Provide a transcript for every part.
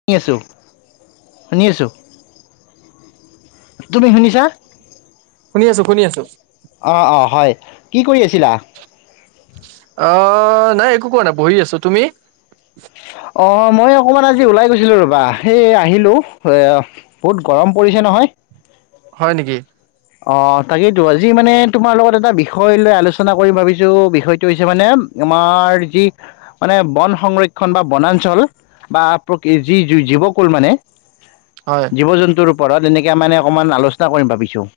শুনি আছো শুনি আছো। তুমি শুনিছা? শুনি আছো শুনি আছো। অঁ অঁ হয়, কি কৰি আছিলা? অ নাই একো কোৱা নাই বহি আছো। তুমি? অ মই অকণমান আজি ওলাই গৈছিলো ৰবা এই আহিলো, এ বহুত গৰম পৰিছে নহয়। হয় নেকি? অ তাকেইেতো, আজি মানে তোমাৰ লগত এটা বিষয় লৈ আলোচনা কৰি ভাবিছো বিষয়টো হৈছে মানে, আমাৰ যি মানে বন সংৰক্ষণ, বা বনাঞ্চল, বা প্ৰকৃ যি জীৱকুল মানে, হয় জীৱ জন্তুৰ উ পঢ়াত এনেকে মানে অকণমান আলোচনা কৰিম ভাবিছোঁ।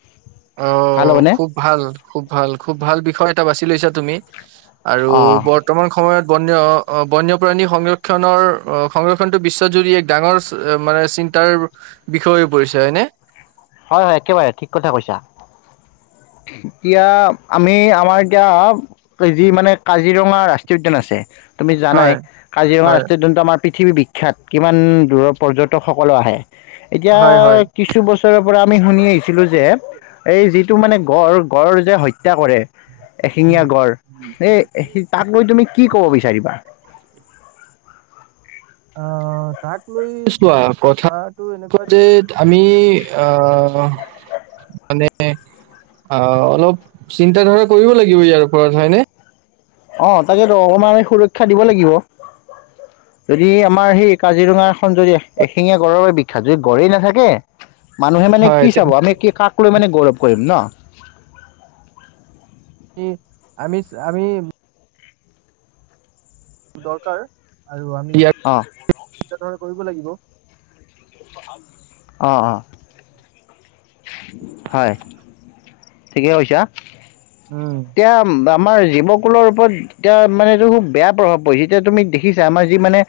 অ খুব ভাল, খুব ভাল, খুব ভাল বিষয় এটা বাছি লৈছা। তুমি আৰু অ বৰ্তমান সময়ত। বন্য বন্যপ্ৰাণী সংৰক্ষণৰ সংৰক্ষণটো বিশ্বত জুৰি এক ডাঙৰ মানে চিন্তাৰ বিষয় হৈ পৰিছে হয়নে? হয় হয় একেবাৰে ঠিক কথা কৈছা। এতিয়া আমি আমাৰ এতিয়া যি মানে কাজিৰঙা ৰাষ্ট্ৰীয় উদ্যান আছে, তুমি জানাই হয় কাজিৰঙা হয় ৰাষ্ট্ৰীয় উদ্যানটো আমাৰ, পৃথিৱী বিখ্যাত কিমান দূৰৰ পৰ্যটকসকলো আহে। এতিয়া হয় হয় কিছু বছৰৰ পৰা। আমি শুনি আহিছিলো যে, এই যিটো মানে গঁড়, গঁড় যে হত্যা কৰে, এশিঙীয়া হয় গড় এই তাক লৈ তুমি কি ক'ব বিচাৰিবা? আহ তাক লৈ চোৱা কথাটো এনেকুৱা যে, আমি আহ মানে আহ অলপ চিন্তা ধাৰা কৰিব লাগিব ইয়াৰ ওপৰত হয়নে? অ তাকেটো অকণমান আমি সুৰক্ষা দিব লাগিব। যদি আমাৰ সেই কাজিৰঙা খন যদি এশিঙীয়া গড়ৰ পৰা বিখ্যাত যদি গড়েই নাথাকে মানুহে মানে হয় কি চাব, আমি কি কাক লৈ মানে। গৌৰৱ কৰিম ন! আমি আমিছ আমি। দৰকাৰ আৰু আমি অ ইয়াক ণে কৰিব লাগিব [unintelligible] অঁ অঁ হয়, ঠিকে কৈছা। উম এতিয়া বা আমাৰ জীৱকুলৰ ওপৰত এতিয়া মানে এইটো খুব বেয়া প্ৰভাৱ পৰিছে, এতিয়া তুমি দেখিছা আমাৰ যি মানে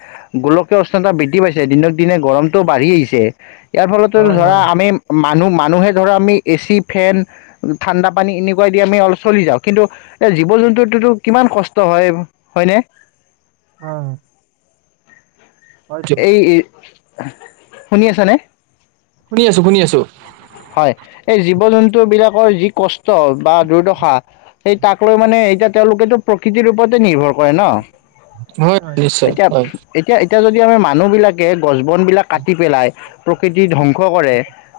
গোলকীয় উষ্ণতা বৃদ্ধি পাইছে দিনক দিনে গৰমটো বাঢ়ি আহিছে ইয়াৰ ফলতো হয় ধৰা হয় আমি মানুহ মা মানুহে ধৰা অমি এচি ফেন ঠাণ্ডা পানী এনেকুৱাই দি আমি চলি যাওঁ, কিন্তু জীৱ জন্তুটো ত কিমান কষ্ট হয় হয় নে? অহ। এই শুনি আছা নে? শুনি আছোঁ শুনি আছোঁ। হয় এই জীৱ জন্তু বিলাকৰ যি কষ্ট বা দুৰ্দশা এই তাক লৈ মানে এতিয়া তেওঁলোকেটো প্ৰকৃতিৰ ওপৰতে নিৰ্ভৰ কৰে ন। হয় নিশ্চয় এতিয়া হয়। এতিয়া এতিয়া যদি আমি মানুহবিলাকে গছ বনবিলাক কাটি পেলাই, প্ৰকৃতি ধ্বংস কৰে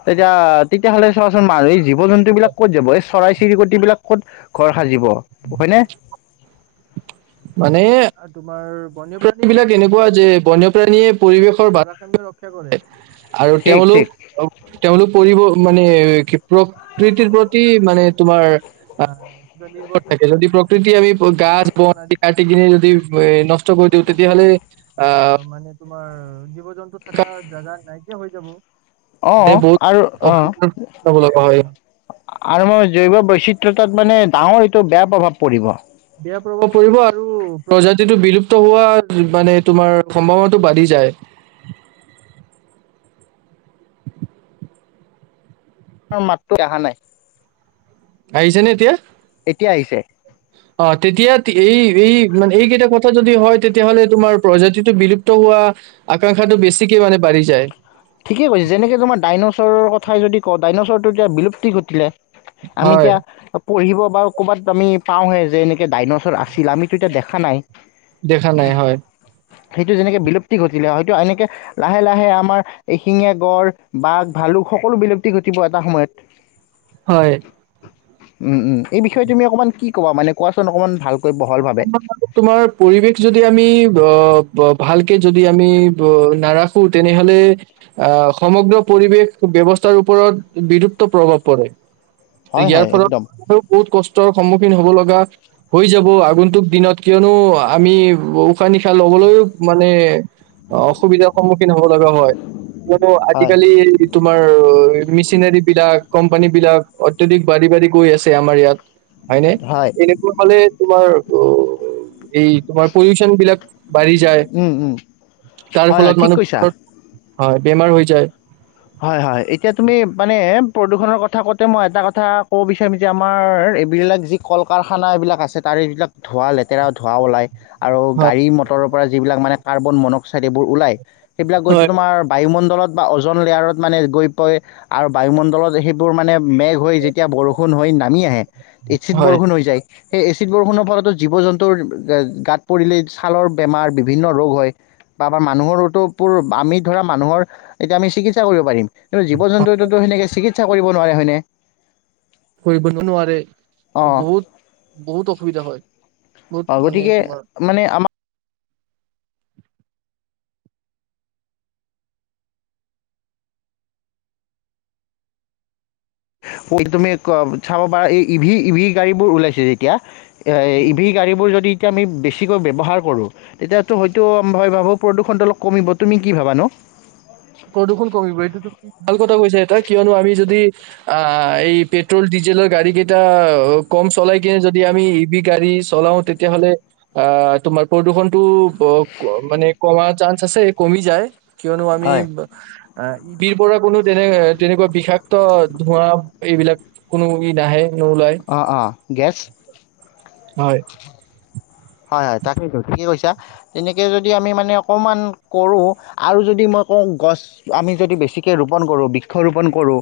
তেতিয়া তেতিয়াহ'লে চোৱাচোন মানুহ এই জীৱ জন্তু বিলাক ক'ত যাব এই চৰাই চিৰিকট বিলাক ক'ত ঘৰ সাজিব হয়নে? মানে তোমাৰ বন্যপ্ৰাণী বিলাক এনেকুৱা যে বনপ্ৰাণীয়ে পৰিৱেশৰ ভাৰাসাম্যতা ৰক্ষা কৰে। আৰু ঠিক তেওঁলোক ঠিক তেওঁলোক পৰিব মানে কি প্ৰকৃতিৰ প্ৰতি মানে তোমাৰ আহ কিবা নিৰ্ভৰ থাকে যদি প্ৰকৃতি আমি গাছ বন আদি কাটি কেনে যদি নষ্ট কৰি দিওঁ তেতিয়াহ'লে আহ মানে তোমাৰ জীৱ জন্তু থাকা জাগা নাই কীয়া হৈ যাব। অঁ আৰু অঁ বহুত লগা হয়। আৰু মই জৈৱ বৈচিত্ৰতাত মানে ডাঙৰ এইটো বেয়া প্ৰভাৱ পৰিব। বেয়া প্ৰভাৱ পৰিব আৰু প্ৰজাতিটো বিলুপ্ত হোৱা মানে তোমাৰ সম্ভাৱনাটো বাঢ়ি যায়। তোমাৰ মাতটো আহা নাই। আহিছে নে এতিয়া এতিয়া আহিছে অ তেতিয়া এই এই মানে এইকেইটা কথা যদি হয় তেতিয়াহ'লে তোমাৰ প্ৰজাতিটো বিলুপ্ত হোৱা আকাংক্ষাটো বেছিকে মানে বাঢ়ি যায়। ঠিকেই কৈছে যেনেকৈ তোমাৰ ডাইন'ছৰৰ কথাই যদি কওঁ ডাইন'ছৰটো এতিয়া বিলুপ্তি ঘটিলে। আমি হয় এতিয়া পঢ়িব বা ক'ৰবাত আমি পাওঁহে যে এনেকৈ ডাইনছৰ আছিল আমিতো এতিয়া দেখা নাই। দেখা নাই হয়। সেইটো যেনেকে বিলুপ্তি ঘটিলে, হয়তো এনেকে লাহে লাহে আমাৰ এশিঙীয়া গড়, বাঘ, ভালুক সকলো বিলুপ্তি ঘটিব এটা সময়ত। হয়। উম উম এই বিষয়ে তুমি অকণমান কি ক'বা মানে কোৱাচোন অকমান ভাল তোমাৰ পৰিৱেশ যদি আমি অ ভালকে যদি আমি নাৰাখো তেনেহলে আহ সমগ্ৰ পৰিৱেশ ব্যৱস্থাৰ ওপৰত বিলুপ্ত প্ৰভাৱ পৰে। হয় ইয়াৰ হয় ফলত একদম বহুত কষ্ট সন্মুখীন হব লগা হৈ যাব। আগন্তুক দিনত কিয়নো আমি উশাহ নিশাহ লবলৈও মানে অসুবিধাৰ সন্মুখীন হ'ব লগা হয়, কিয়নো হয় আজিকালি তোমাৰ মেচিনাৰী বিলাক কোম্পানী বিলাক অত্যাধিক বাঢ়ি বাঢ়ি গৈ আছে আমাৰ ইয়াত। হয় নে এনেকোৱা হ'লে ৰ' এই তোমাৰ পলিউশন বিলাক বাঢ়ি যায়, উম উম তাৰ হয় হয় ফলত ঠিক কৈছা মানুহ হয় বেমাৰ হৈ যায়। হয়, হয় এতিয়া তুমি মানে প্ৰদূষণৰ কথা কওঁতে মই এটা কথা ক'ব বিচাৰিম যে আমাৰ এইবিলাক যি কল কাৰখানা এইবিলাক আছে তাৰে এইবিলাক ধোঁৱা লেতেৰা, ধোঁৱা ওলায়। আৰু হয় গাড়ী মটৰৰ পৰা যিবিলাক মানে কাৰ্বন মনক্সাইড এইবোৰ ওলায়। সেইবিলাক গৈটো হয় তোমাৰ বায়ুমণ্ডল বা অ'জন লেয়াৰত মানে গৈ পয় আৰু বায়ুমণ্ডলত সেইবোৰ মানে মেঘ হৈ যেতিয়া বৰষুণ হৈ নামি আহে। ইচিত হয় বৰষুণ হৈ যায়। সেই এচিড বৰষুণৰ ফলতো জীৱ-জন্তুৰ গাত পৰিলে ছালৰ বেমাৰ বিভিন্ন ৰোগ হয় বা আমাৰ মানুহৰো আমি ধৰা মানুহৰ এতিয়া আমি চিকিৎসা কৰিব পাৰিম। কিন্ত জীৱ-জন্তুটোতোটো সেনেকে চিকিৎ ইচ্ছা কৰিব নোৱাৰে হয়নে। কৰিব নোৱাৰে অ বহুত বহুত অসুবিধা হয় অ বহুত মানে গতিকে তোমাৰ মানে তুমি চাব পাৰা এই ইভি ইভি গাড়ী বোৰ ওলাইছে যেতিয়া অ', ইভি গাড়ীবোৰ যদি আমি বেছিকৈ ব্যৱহাৰ কৰোঁ। তেতিয়াতো হয়তো ময় ভাবো প্ৰদূষণটো অলপ কমিব, তুমি কি ভাবা নো? প্ৰদূষণ কমিব এইটো তুমি ভাল কথা কৈছা এটা কিয়নো আমি যদি অহ, এই পেট্ৰল ডিজেলৰ গাড়ী কেইটা কম চলাই কিনে যদি আমি ইভি গাড়ী চলাও তেতিয়াহ'লে অহ, তোমাৰ প্ৰদূষণতটো মানে কমাৰ চান্স আছে কমি যায়। কিয়নো আমি হয় অ', পিৰ পৰা অ', কোনো তেনে তেনেকুৱা বিষাক্ত ধোঁৱা এইবিলাক কোনো ই নাহে। নোলায় অ', অ', গেছ হয়। হয়, হয় তাকেইটো ঠিকেই কৈছা তেনেকৈ যদি আমি মানে অকণমান কৰোঁ আৰু যদি মই কওঁ গছ আমি যদি বেছিকৈ ৰোপণ কৰোঁ বৃক্ষৰোপণ কৰোঁ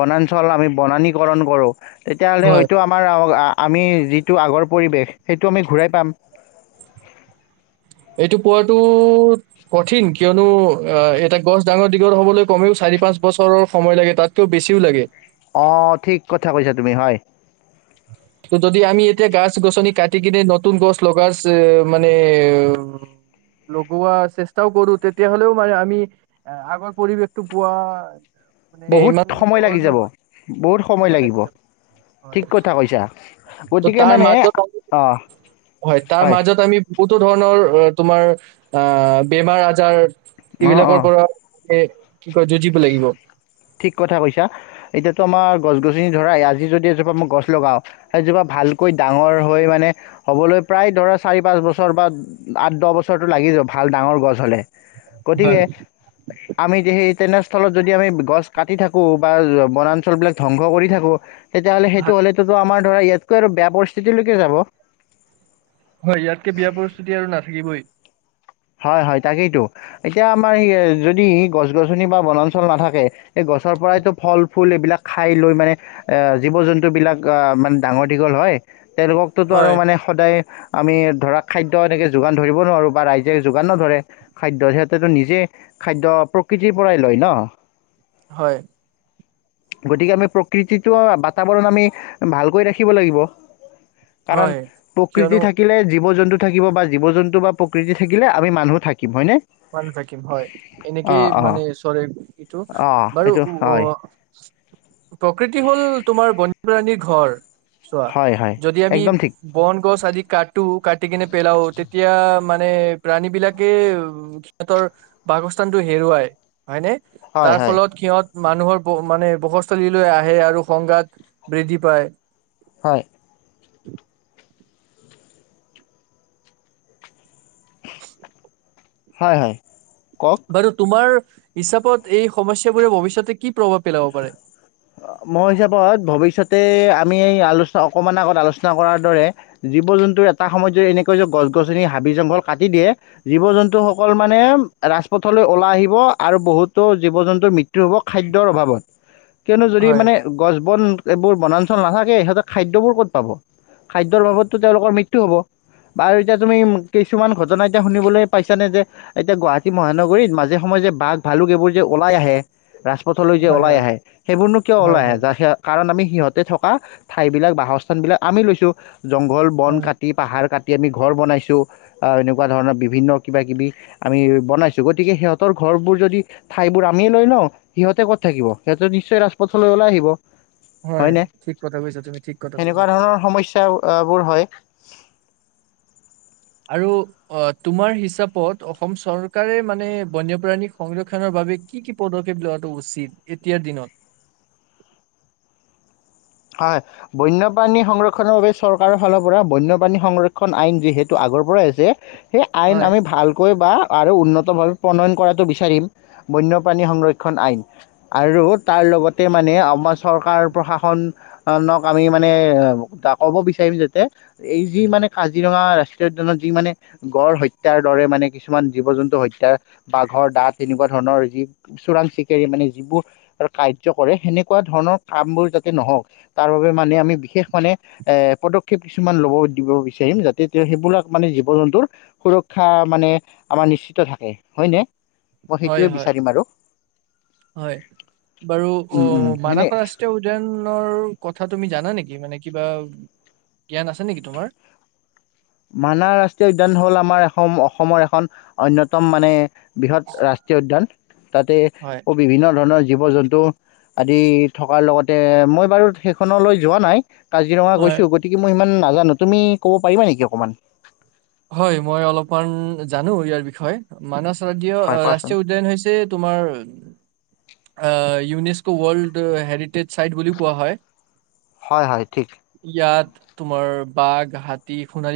বনাঞ্চল আমি বননীকৰণ কৰোঁ তেতিয়াহ'লে হয় হয়তো আমাৰ অ', আ আমি যিটো আগৰ পৰিৱেশ সেইটো আমি ঘূৰাই পাম। এইটো পোৱাটো কঠিন কিয়নো অহ, এটা গছ ডাঙৰ দীঘল হ'বলৈ কমেও চাৰি পাঁচ বছৰৰ সময় লাগে তাতকেও বেছিও লাগে। অ', ঠিক কথা কৈছা তুমি, হয়। ত' যদি আমি এতিয়া গাছ গছনি কাটি কিনে নতুন গছ লগাৰ মানে লগোৱা চেষ্টাও কৰো তেতিয়াহ'লেও মানে আমি এ আগৰ পৰিৱেশটো পোৱা মানে বহুত ইমান সময় সহজ লাগি যাব, নহয় বহুত সময় লাগিব ঠিক কথা কৈছা ত' গতিকে তাৰ মানে মাজত অঁ হয় তাৰ মাজত আমি বো ধৰণৰ তোমাৰ অহ, বেমাৰ আজাৰ অঁ এইবিলাকৰ অঁ পৰা স ঠিক কথা কৈছা এতিয়াতো আমাৰ গছ গছনি ধৰা আজি যদি এজোপা মই গছ লগাওঁ এজোপা ভালকৈ ডাঙৰ হৈ মানে হ'বলৈ প্ৰায় ধৰা চাৰি পাঁচ বছৰ বা আঠ দহ বছৰটো লাগি যাব ভাল ডাঙৰ গছ হ'লে গতিকে হয় আমি সেই তেনে লত যদি আমি গছ কাটি থাকোঁ বা বনাঞ্চলবিলাক ধ্বংস কৰি থাকোঁ তেতিয়াহ'লে সেইটো হলেতোত আমাৰ [inaudible] হয় ইয়াতকে বিয়া পৰিস্থিতি আৰু নাথাকিবই। হয় হয় তাকেইতো এতিয়া আমাৰ যদি গছ গছনি বা বনাঞ্চল নাথাকে এই গছৰ পৰাইতো ফল ফুল এইবিলাক খাই লৈ মানে এ জীৱ জন্তু বিিলাক আহ মানে ডাঙৰ দীঘল হয় তেওঁলোককতোতো হয় আৰু মানে সদায় আমি ধৰক খাদ্য এনেকৈ যোগান ধৰিব নোৱাৰোঁ বা ৰাইজ নিজে যোগান ন ধৰে খাদ্য সিহঁতেতো নিজে খাদ্য প্ৰকৃতিৰ পৰাই লয় ন হয় গতিকে আমি প্ৰকৃতিটো বাতাবৰণ আমি ভালকৈ ৰাখিব লাগিব কাৰণ হয় কিয়নো প্ৰকৃতি থাকিলে জীৱ জন্তু থাকিব বা জীৱ জন্তু বা প্ৰকৃতি থাকিলে আমি মানুহ থাকিম হয় নে মান থাকিম হয় এনেকেই অঁ মানে চৰে এইটো অ' বাৰু এইটো অ হয়, প্ৰকৃতি হ'ল তোমাৰ বন্যপ্ৰাণীৰ ঘৰ চোৱা হয়, হয়, যদি আমি একদম ঠিক। বন গছ আদি কাটোো ক কাটি কিনে পেলাও তেতিয়া মানে প্ৰাণী বিলাকে উ সিহঁতৰ বাসস্থানটো হেৰুৱাই হয়নে হয়, তাৰ হয়। ফলত সিহঁত মানুহৰ মানে বসস্থলীলৈ আহে আৰু সংঘাত বৃদ্ধি পায় হয় উ হয় হয় কওক। বাৰু তোমাৰ হিচাপত এই সমস্যাবোৰে ভৱিষ্যতে কি প্ৰভাৱ পেলাব পাৰে মই হিচাপত ভৱিষ্যতে আমি এই আলোচনা অকণমান আগত আলোচনা কৰাৰ দৰে জীৱ জন্তুৰ এটা সময়ত যদি এনেকৈ যে গছ গছনি হাবি জংঘল কাটি দিয়ে জীৱ জন্তুসকল মানে ৰাজপথলৈ ওলাই আহিব আৰু বহুতো জীৱ জন্তুৰ মৃত্যু হ'ব খাদ্যৰ অভাৱত কিয়নো যদি হয়, মানে গছ বন এইবোৰ বনাঞ্চল নাথাকে সিহঁতেৰ খাদ্যবোৰ ক'ত পাব খাদ্যৰ বাবততো তেওঁলোকৰ মৃত্যু হ'ব বাৰু এতিয়া তুমি কিছুমান ঘটনা এতিয়া শুনিবলৈ পাইছানে যে এতিয়া গুৱাহাটী মহানগৰীত মাজে সময়ে যে বাঘ ভালুক এইবোৰ যে ওলাই আহে ৰাজপথলৈ যে হয়, ওলাই হয়, আহে সেইবোৰনো কিয় হয়, ওলাই আহে হয়, য কাৰণ আমি সিহঁতে থকা ঠাইবিলাক বাসস্থানবিলাক আমি লৈছোঁ জংঘল বন হয়, কাটি পাহাৰ কাটি আমি ঘৰ বনাইছোঁ এনেকুৱা ধৰণৰ বিভিন্ন কিবা কিবি আমি বনাইছোঁ গতিকে সিহঁতৰ ঘৰবোৰ যদি ঠাইবোৰ আমিয়ে লৈ লওঁ সিহঁতে ক'ত থাকিব সিহঁত যদি নিশ্চয় ৰাজপথলৈ ওলাই আহিব হয় হয়নে ঠিক কথা কৈছা তুমি ঠিক কথা কৈছা বোৰ হয় আৰু তোমাৰ হিচাপত অসম চৰকাৰে মানে বন্যপ্ৰাণী সংৰক্ষণৰ বাবে কি কি পদক্ষেপ লোৱাটো উচিত এতিয়াৰ দিনত। হয় বন্যপ্ৰাণী সংৰক্ষণৰ বাবে চৰকাৰৰ ফালৰ পৰা বন্যপ্ৰাণী সংৰক্ষণ আইন যিহেতু আগৰ পৰাই আছে সেই আইন হয়। আমি ভালকৈ বা আৰু উন্নতভাৱে প্ৰণয়ন কৰাটো বিচাৰিম বন্যপ্ৰাণী সংৰক্ষণ আইন, আৰু তাৰ লগতে মানে আমাৰ চৰকাৰ প্ৰশাসন আক আমি মানে ক'ব বিচাৰিম যাতে এই যি মানে কাজিৰঙা ৰাষ্ট্ৰীয় উদয়ানত যি মানে গড় হত্যাৰ দৰে মানে কিছুমান জীৱ জন্তু হত্যাৰ বাঘৰ দাঁত তেনেকুৱা ধৰণৰ যি চোৰাং চিকেৰি মানে যিবোৰ কাৰ্য কৰে সেনেকুৱা ধৰণৰ কামবোৰ যাতে নহওক। তাৰ বাবে মানে আমি বিশেষ মানে এ পদক্ষেপ কিছুমান ল'ব দিব বিচাৰিম যাতে তেওঁ সেইবিলাক মানে জীৱ জন্তুৰ সুৰক্ষা মানে আমাৰ নিশ্চিত থাকে হয়নে? মই হয় সেইটোৱে হয় বিচাৰিম আৰু হয় বাৰু অ উম উম সেনে মানস ৰাষ্ট্ৰীয় উদ্যানৰ কথা তুমি জানা নেকি মানে কিবা জ্ঞান আছে নেকি তোমাৰ মানা ৰাষ্ট্ৰীয় উদ্যান হ'ল আমাৰ এ অসমৰ এখন অন্যয়তম মানে বৃহৎ ৰাষ্ট্ৰীয় উদ্যান। তাতে হয়, অ বিভিন্ন ধৰণৰ জীৱ জন্তু আদি থকাৰ লগতে মই বাৰু সেইখনলৈ যোৱা নাই কাজিৰঙা হয়, গৈছো গতিকে মই ইমান নাজানো তুমি ক'ব পাৰা নেকি অকণমান হয় মই অলপমান জানো ইয়াৰ বিষয়ে মান আৰীয় হয় কোৱাচোন ৰাষ্ট্ৰীয় উদ্যান হৈছে তোমাৰ ইউনেস্কো ৱৰ্ল্ড হেৰিটেজ চাইট বুলিও কোৱা হয় হয় হয় ঠিক ইয়াত তোমাৰ বাঘ হাতী সোণাৰী